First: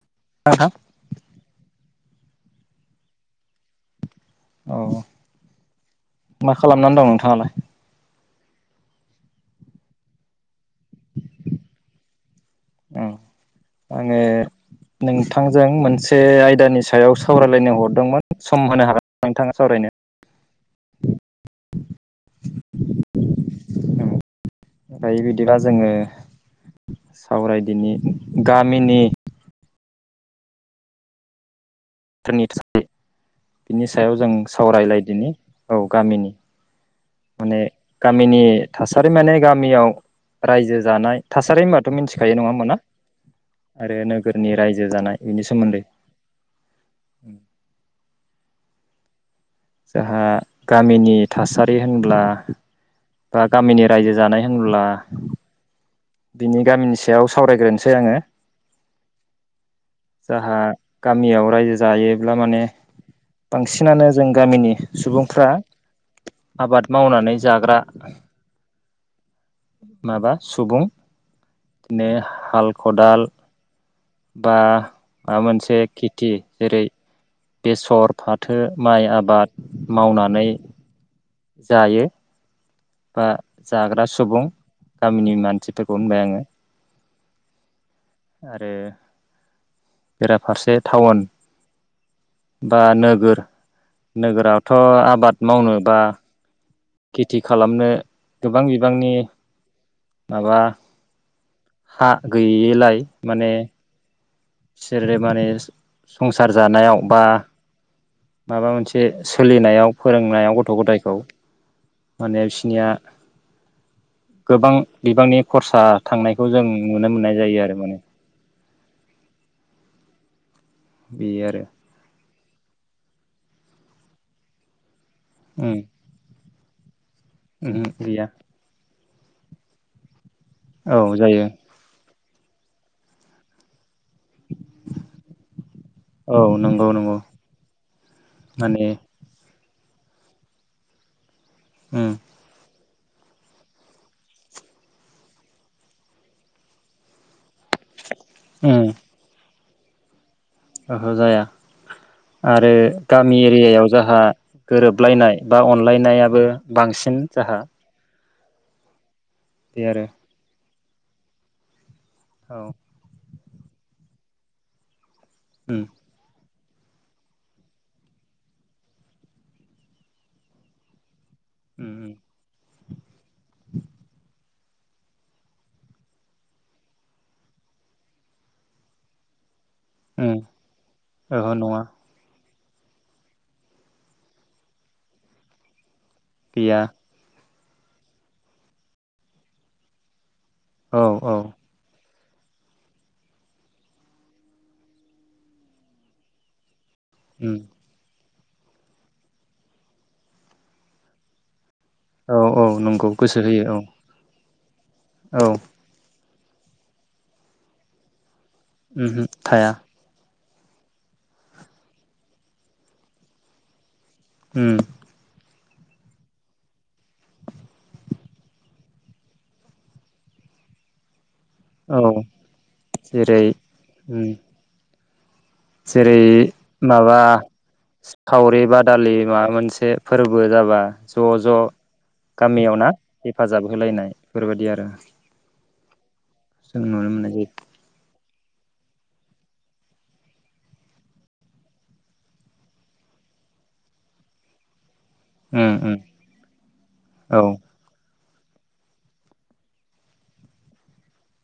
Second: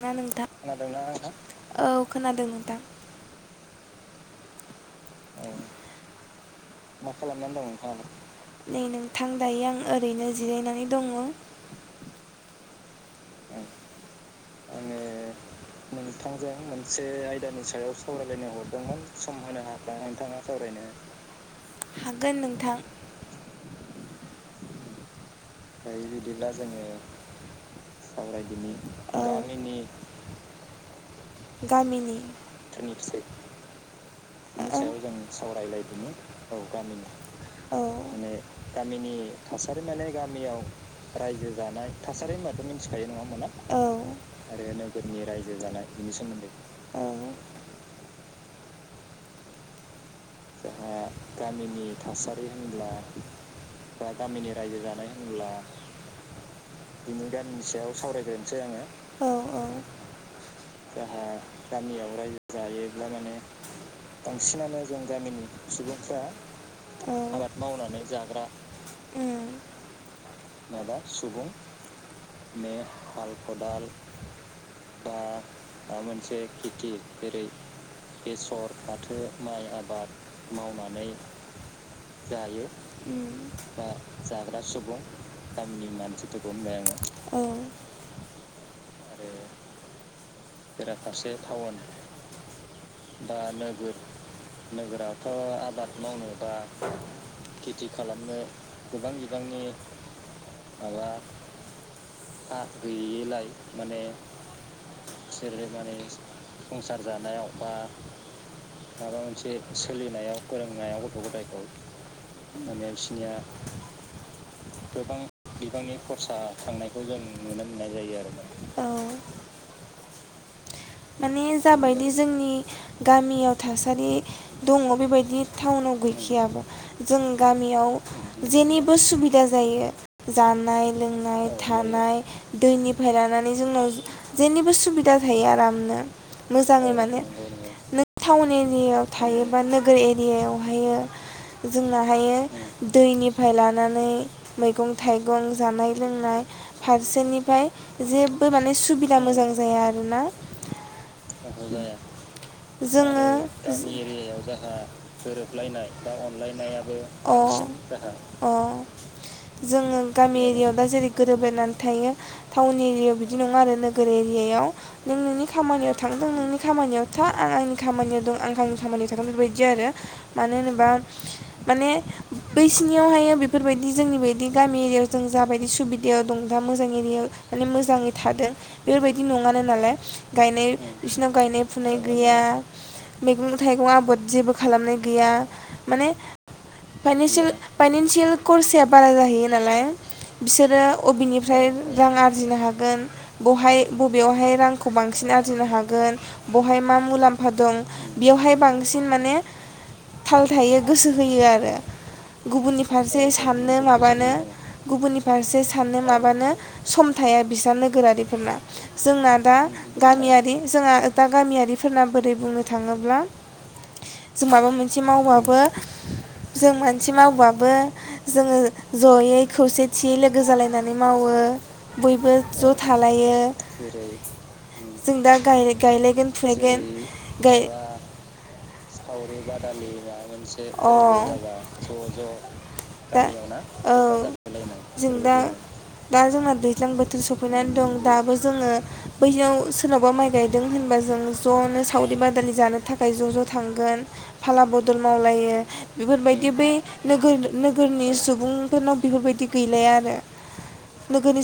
[unintelligible] नोंथा नोंथां खोनादोंना नोंथां औ। खोनादों नोथां। औ। मा खालामनान दं नोंथाङालाय? नै नोंथां दायो आं ओरैनो जिरायनानै दङ। औ आङो नोंथां नोंथांजों मोनसे आयदानि सायाव हरदोंमोन सावरायलायनो सम होनो हरदोंमोन हागोन सम नोंथाङा होनो सावरायनो हागोन नोंथाङा सावरायनो हागोन नोंथां। दायो बि दिबा जोङो सावरायदिनि। सावरायदिनि औ गामिनिफोरनि गामिनि थोरनि नि थाखोय बिनि सायाव जों। जों सावरायलायदिनि औ सावरायलायदिमोन गामिनि औ गामिनि माने औ माने गामिनि थासारि गामिनि माने थासारि गामियाव माने गामियाव रायजो जानाय रायजो थासारि जानाय होनबाथ' मिथिखायो थासारि नङा होमथ' होमबाना मिथिखायो नङा होमबाना औ आरो नोगोरनि आरो रायजो नोगोरनि रायजो जानाय बिनि सोमोन्दै। उम। जोहा गामिनि थासारि होनब्ला बा गामिनि रायजो जानाय होनब्ला बिनि गामिनि सायाव सावरायग्रोनोसै आङो जोहा गामियाव रायजो जायोब्ला माने बांसिनानो जों गामिनि सुबुं नि सुबुंफ्रा औ आबाद जाग्रा मावनानै जाग्रा उम माबा दिनो हाल खदाल बा मा मोनसे खेथि जेरै। बेसर फाथो माइ आबाद मावनान मावनानै जायो। उम बा दा जाग्रा सुबुं जाग्रा सुबुं गामिनि गामिनि मानसिफोरखौ होनबाय आङो मानसिफोरखौ औ आरो आरो बेराफारसे टाउन बा नोगोर नोगोरावथ' आबाद मावनो बा खेथि खालामनो गोबां बिबांनि माबा माबा हा हा गैयैलाय गैयिलाय माने माने बिसोरो माने जानायाव संसार बा जानायाव बा माबा मोनसे माबा मोनसे सोलिनायाव फोरोंनायाव गथ' फोरोंनायाव गथ' गथायखौ माने बिसिनिया गोबां बिबांनि खरसा बिबांनि खरसा थांनायखौ जों थांनायखौ जों मोननाय जायो नुनो आरो मोननाय माने जायो आरो माने बेयो आरो उम जाबायदि जोंनि गामियाव थासारि दङ बेबायदि बि उमहो टाउनाव गैखयाबो । जों गामियाव गैया जेनि उसुबिदा जायो। जानाय, औ जायो लोंनाय, थानाय दैनिफ्राय लानानै जोंनाव जेनिबो सुबिदा थाया। औ नंगौ मोजाङै नंगौ माने नों टावनि माने नियाव थायोब्ला बा नोगोर एरियाायावहाय जोंना उम हायो दैनिफ्राय लानानै मैगं थाइगं जानाय लोंनाय फारसेनिफ्राय जेबो माने सुबिदा मोजां जाया आरोना बेहजाया आरो जोङो गामि एरियायाव जोंहा गोरोबलायनाय बा अनलायनायाबो बांसिन अ जोंहा अ जोङो गामि एरिया दा जेरै गोरोबलायनानै थायो। औ थाउउन एरियाव बेफ बिदि नङा आरो नोगोर एरियाया। नों नोंनि उम खामानियाव थांदों नोंनि खामानियाव था आं आंनि खामानियाव दं आं गावनि खामानियाव थागोन बेफोरबायदि आरो मानो होनोबा माने उम उम बै बिसिनियावहायो बेफोरबायदि जोंनि बायदि गामि एरियायाव जों जाबायदि सुबिदायाव दं दा मोजां एरियायाव माने मोजाङै थादों बेफोरबायदि नङानो नालाय उम गायनाय बिसिनाव ओहो गायनाय नङा फुनाय गैया मैगं थाइगं आबाद जेबो खालामनाय गैया माने गैया फाइनेन्सियेल फाइनन्सियेल करसाया बारा जाहैयो नालाय। बिसोरो औ औ अबेनिफ्राय रां आर आरजिनो हागोन बहाय बबेयावहाइ रां खौ बांसिन आरजिनो हागोन बहाय मा मुलाम्फा उम दं बेयावहाय बांसिन माने थाल थायो गोसो होयो आरो औ औ गुबुननि नंगौ फारसे गोसो होयो औ साननो माबानो गुबुननि औ फारसे साननो माबानो सम थाया बिस्रा नोगोरारिफोरना उमहु जोंना दा थाया गामियारि जोंहा दा गामियारिफोरना बोरै बुंनो थाङोब्ला जों उम माबा मोनसे मावबाबो जों मानसि मावबाबो जोङो जयै खौसेथियै लोगो जालायनानै मावो औ बयबो ज' थालायो जेरै उम जों दा जेरै गायलायगोन फुलायगोन माबा गाय सावरि बादालि माबा मोनसे फोरबो जाबा ज' ज' गामियाव ना हेफाजाब होलायनाय बेफोरबायदि आरो दा जोंहा जों दैज्लां नुनो बोथोर मोननाय जायो सफैनानै दं दाबो जो जोङो बैयाव सोरनावबा माइ गायदों होनबा जों ज'नो सावरि बादालि जानो थाखाय ज' ज' थांगोन फाला बद दल मावलायो उम उम बेफोरबायदि बै औ नोगोरन-नोगोरनि सुबुं सुबुंफोरनाव बेफोरबायदि गैलाया आरो नोग गोरनि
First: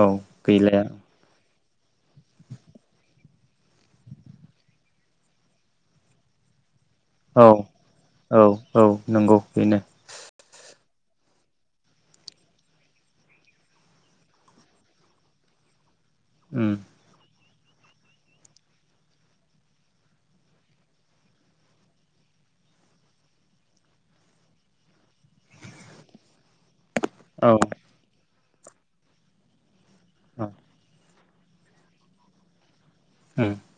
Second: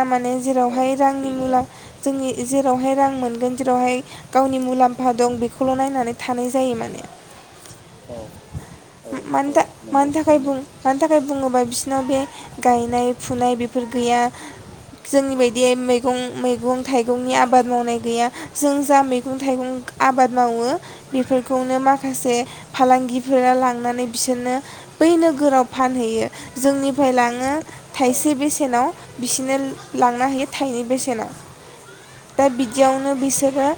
औ माने गैलाया जेरावहाय रांनि मुला जोंनि जेरावहाय रां मोनगोन जेरावहाय गावनि मुलाम्फा दं बेखौल' नायनानै थानाय जायो माने औ औ औ नंगौ मानि था बेनो। मानि थाखाय बुं मानि थाखाय बुङोबा बिसोनाव बे गायनाय फुनाय बेफोर गैया जोंनि बायदि मै गं उम मैगं नि आबाद मावनाय गैया जों जा मैगं थाइगं आबाद मावो बेफोरखौनो माखासे फालांगिफोरा लांनानै बिसोरनो बै नोगोराव फानहैयो जोंनिफाय औ लाङो थाइसे बेसे नाव बिसोनो लांना औ होयो थाइनै बेसेनाव। दा बि दियावनो उम बिसोरो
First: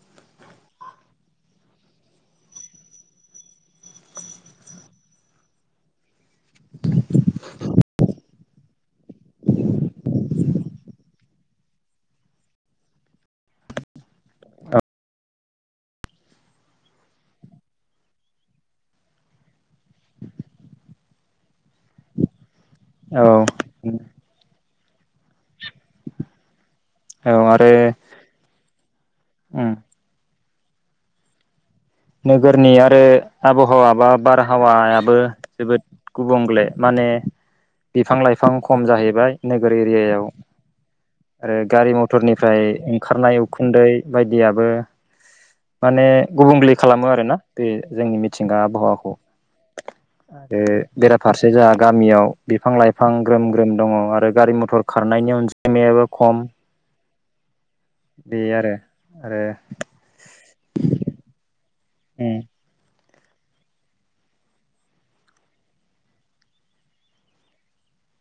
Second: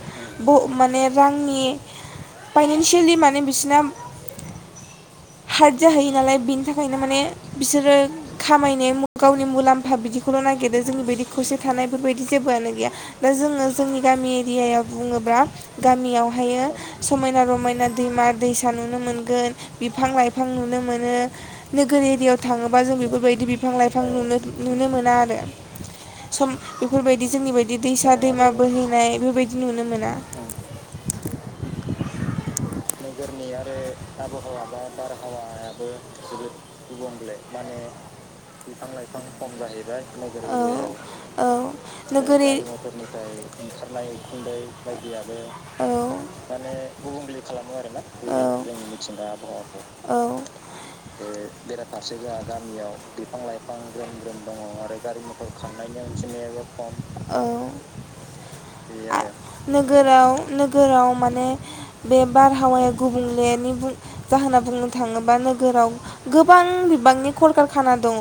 ब माने रांनि पाइनेन्सियेलि माने बिसिना हार्ड जाहोयो नालाय बिनि थाखायनो माने बिसोरो खामायनाय मु गावनि मुलाम्फा बिदिखौल' नागिरो जोंनि बायदि खौसे थानायफोरबायदि जेबोआनो गैया नो जोङो जोंनि गामि एरियाव बुङोब्ला गामियावहायो समायना रमायना दैमा दैसा नुनो मोनगोन बिफां लाइफां नुनो मोनो नोगोर एरियाव थाङोबा जों औ बेफोरबायदि बिफां उम लाइफां नुनो नुनो मोना आरो सम बेफोरबायदि औ जोंनि बाय आरो दि दैसा दैमा बोहैनाय बेबायदि उम नुनो मोना। नोगोरनिया नोगोरनि आरो आबहावा बा जोबोद बारहावायाबो जोबोद गुबुंले माने गुबुंग्ले माने बिफां लाइफां खम बिफां लाइफां जाहैबाय खम नोगोर जाहैबाय एरियायाव नोगोर औ औ आरो गारि नोगोर मथरनिफ्राय एरि--नोगोरनिफ्राय ओंखारनाय उखुन्दै ओंखारनाय उखुन्दै बायदियाबो बायदियाबो औ माने मो आरोना बे जोंनि मिथिंगा आबहावाखौ बे बेराफारसे जाहा गामियाव बिफां लाइफां ग्रोम ग्रोम दङ आरो गारि मथर खारनायनि अनायमायाबो खम। औ बे आरो आरो नोगोराव नोगोराव माने बे उम बार [unintelligible] गुबुंलेनि बुं जाहोना बुंनो थाङोबा नोगोराव गोबां बिबांनि खरकारखाना दङ।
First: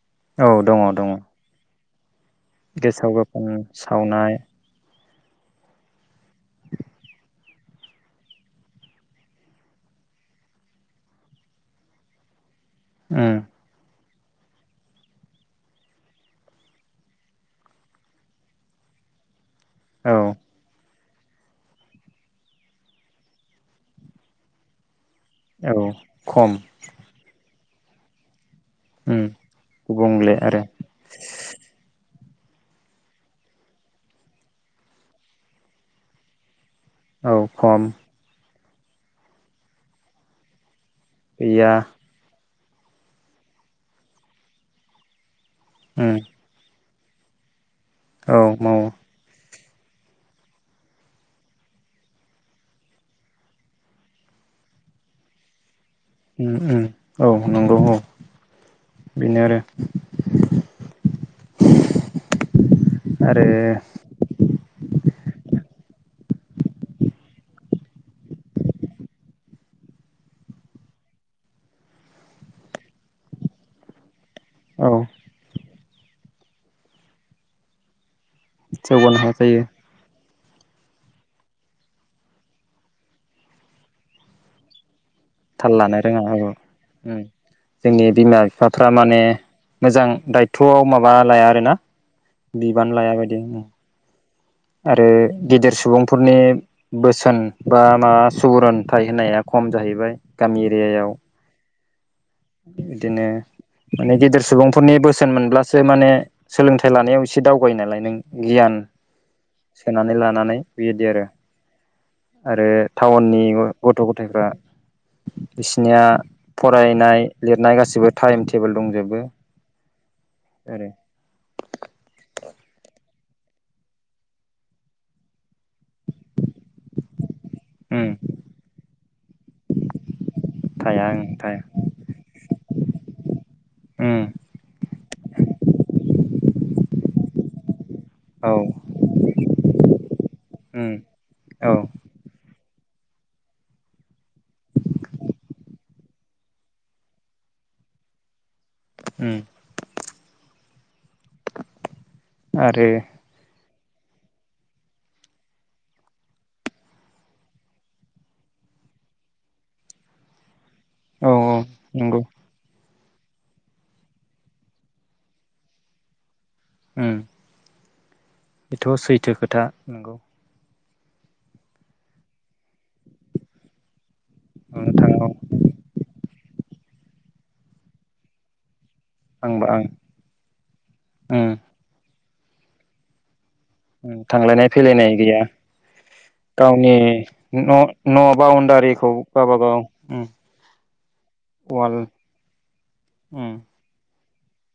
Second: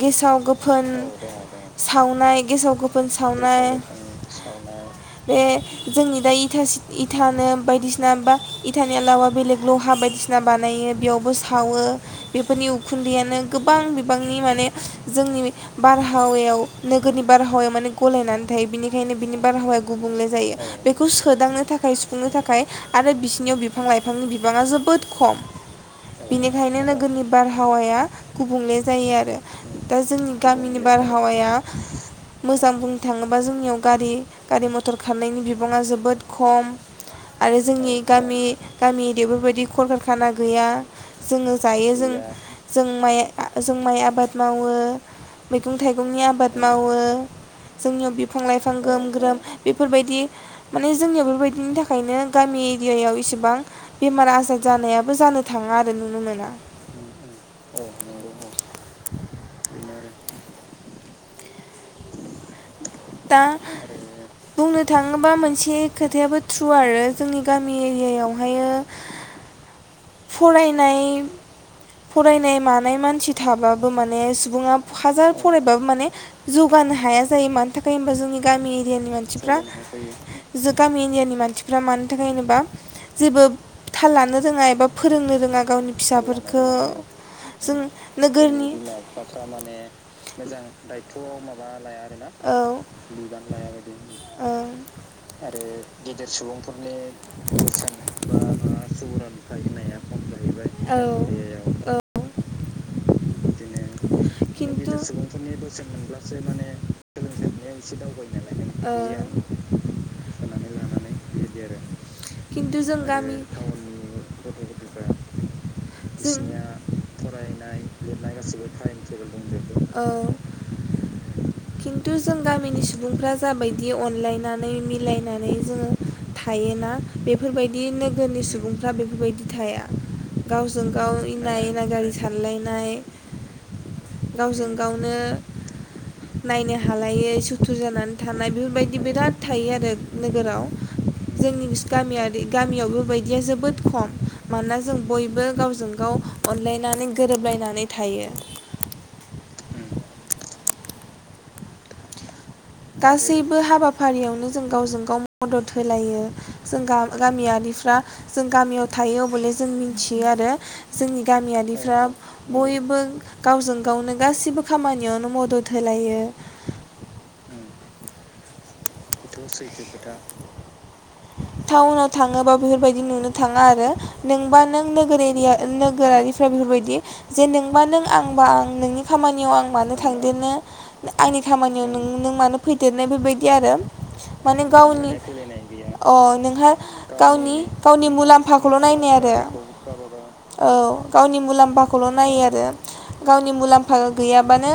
गेसाव गोफोन औ दङ दङ। सावनाय गेसाव गोफोन सावनाय--गेसाव गोफोन सावनाय। बे जोंनि दा इथा सि इथानो बायदिसिन ना बा इथानि आलावा बेलेग ल'हा बायदिसिना बानायो बेयावबो सावो बे फोरनि उखुन्दैयनो उम गोबां बिफ बांनि माने जोंनि बारहावायाव नोगोरनि बारहावायाव माने गलायनानै थायो बिनिखायनो बिनि बारहावाया औ गुबुंले जायो औ। बेखौ सोदांनो थाखाय सुफुंनो थाखाय आरो बिसिनियाव बिफां लाइफांनि बिबाङा जोबोद खम औ खम बिनिखायनो नोगोरनि बारहाव हावाया गुबुंले जायो उम आरो दा जोंनि गुबुंले आरो गामिनि बारहावाया मोजां बुंनो थाङोबा जोंनियाव गारि गारि मथर खारनायनि बिबाङा जोबोद खम औ आरो खम जोंनि गामि गामि दिफोरबायदि खलकारखाना गैया जोङो गैया जायो जों जों माइ आ जों माइ आबाद मावो। मैगं उम थाइगंनि आबाद मावो । ओ जोंनियाव औ बिफां लाइफां मावो ग्रोम ग्रोम बेफोरबायदि माने जोंनिया बेफोरबायदिनि थाखायनो गामि एरियायाव इसेबां बेमार आजार जानायाबो जानो थाङा आ ओम ओम औ नंगौ औ बेनो आरो। दा आरो बुंनो थाङोबा मोनसे खोथायाबो थ्रु आरो जोंनि गा मि एरियायावहायो फरायनाय फरायनाय मानाय मानसि थाब्लाबो माने सुबुं बुङा औ हाजार फरायबाबो माने जौगानो हाया जायो मान थाखाय होनबा जोंनि गामि एरियानि जौगानो हाया मानसिफ्रा जायो जों गामि एरियानि मानसिफ्रा मानो थाखाय होनोबा जेबो थाल लानो रोङा एबा फोरोंनो रोङा थाल गावनि लानो रोङा औ फिसाफोरखो, उम जों जोंनि बिमा नोगोरनि बिफाफ्रा माने मोजां दायथ'आव माबा लाया आरोना औ बिबान लायाबायदि ओं ओं आरो गेदेर सुबुंफोरनि बोसोन बा माबा सुबुरुनथाइ होनाया खम जाहैबाय गामि एरियायाव। बिदिनो माने गेदेर सुबुंफोरनि खिन्थु बोसोन मोनब्लासो माने सोलोंथाइ लानायाव एसे दावबायनालाय नों गियान ओ सोनानै लानानै बेदि आरो। आरो खिन्थु जों गामि टाउननि गथ' ग'थायफ्रा बिसिनिया फरायनाय लिरनाय गासैबो टाइम टेबोल दंजोबो आरो टु जों गामिनि सुबुंफ्रा जाबायदि अनलायनानै मिलायना नै जोङो थायोना, बेफोरबायदि उम नोगोरनि सुबुंफ्रा बेफोरबायदि थाया। गावजों थाया गाव ओं एना थाया एनागारि सारलायनाय उम गावजों गावनो खालायै सुथु थुर जानानै थानाय औ बेफोरबायदि बिराद थायो आरो नोगोराव उम जोंनि औ गामियारि गाम गामियाव बेबायदिया जोबोद खम मानोना जों बयबो गावजों गाव अनलायनानै गोरोबलायनानै थायो। उम। आरो गासैबो हाबा फारियावनो जों गावजों गाव मदद होलायो जों गा-गामियारिफ्रा जों गामियाव थायो अबले जों मिथियो आरो। जोंनि औ औ गामियारिफ्रा नंगौ बयबो गावजों गावनो गासिबो खामानियावनो मदद होलायो। उम। बेथ' सैथो खोथा नंगौ। टाउनाव थाङोबा बेफोरबायदि नुनो थाङा आरो। नोंबा नों नुनो थाङा नोगोर औ एरिया नोगोरारिफो जेन बेफोरबायदि जे नोंबा नों आंबा आं नोंनि खामानियाव आं मानो थांदेरनो आंनि उम खामानियाव नों नों मानो फैदेरनाय बेबायदि आरो। उम माने थांलायनाय गावनि फैलायनाय गैया अ नोंहा गावनि न' गावनि न' मुलाम्फाखौल' बाउणडारिखौ नायनाय आरो गावबागाव उम औ गावनि वाल मुलाम्फाखौल' नायो आरो गावनि उम मुलाम्फा गैयाबानो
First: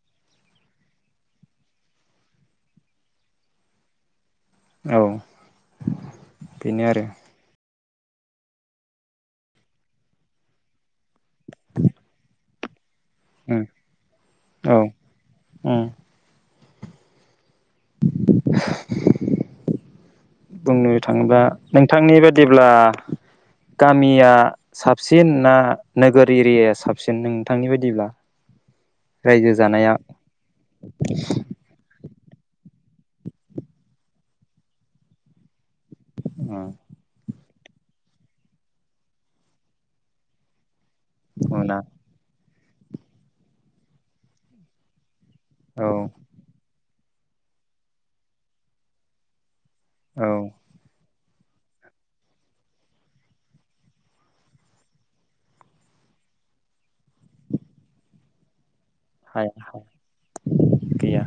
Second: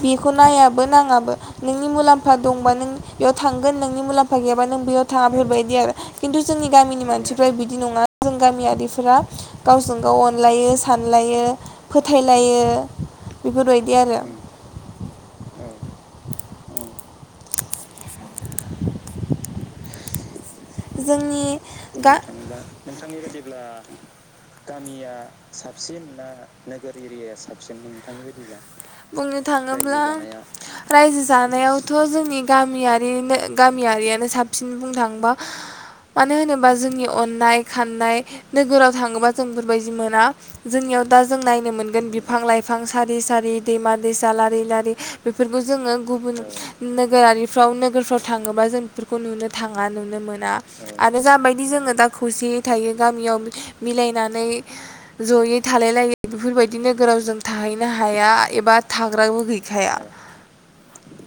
बेखौ नायाबो नाङाबो नोंनि मुलाम्फा दंबा नों बेयाव थांगोन नोंनि मुलाम फा गैयाबा नों औ बेयाव थाङा बेफोरबायदि आरो खिन्थु जोंनि बेनो गामिनि आरो मानसिफ्रा बि बिदि नङा जों गामियारिफोरा गावजों गाव अनलायो। सानलायो फोथायलायो। [inaudible] उम बेफोरबायदि आरो। औ उम [inaudible] बुंनो थाङोब्ला जोंनि गा नोंथांनि बायदिब्ला गामिया साबसिन ना नोगोर एरियाया साबसिन नोंथांनि बायदिब्ला बुंनो रायजो जानाया थाङोब्ला रायजो जानायावथ' जोंनि गामियारिनो गामियारियानो साबसिन बुंनो थाङोबा। मानो होनोबा जोंनि अननाय खाननाय नोगोराव थाङोबा जों बेफोरबायदि मोना। जोंनियाव दा जों नायनो मोना मोनगोन बिफां लाइ बिफां सारि सारि दैमा दैसा लारि लारि बेफोरखौ औ जोङो गुबुन नोगोरारिफ्राव नोगोरफ्राव थाङोबा जों बेफोरखौ नुनो थाङा। औ मोना आरो जाबायदि जोङो दा खौसेयै थायो गामियाव मिलायनानै जयै थालाय लायो बेफोरबायदि नोगोराव जों थाहैनो हाया एबा थाग्राबो गैखाया [unintelligible] गैया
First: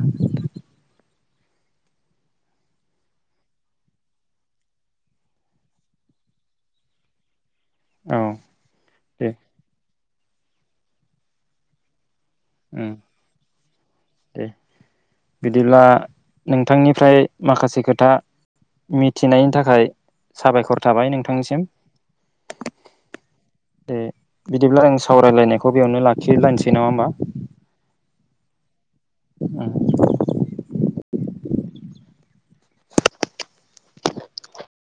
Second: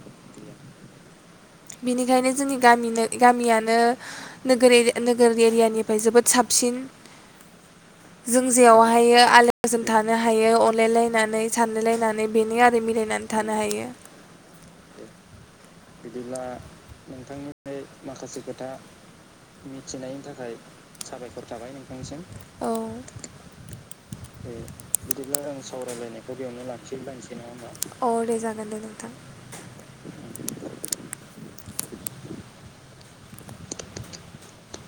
बेनिखायनो जोंनि गामिनो गामियानो नोगोर एरिया नोगोर एरियानिफ्राय जोबोद साबसिन औ जों जेयावहायो दे आलो गोजोन थानो हायो अनलायलायनानै सानलायलायनानै बेनो आरो उम मिलायनानै थानो हायो दे बिदिब्ला बिदिब्ला नोंथांनिफ्राय नोंथांनिफ्राय माखासे खोथा माखासे खोथा मिथिनायनि थाखाय मिथिनायनि थाखाय साबायखर थाबाय साबायखर नोंथांनिसिम थाबाय नोंथांनिसिम दे दे बिदिब्ला आं बिदिब्ला आं सावरायलायनायखौ बेयावनो सावरायलायनायखौ बेयावनो लाखिलायनोसै नङा लाखि होमबा लसै नङा होमबा औ दे जागोन दे उम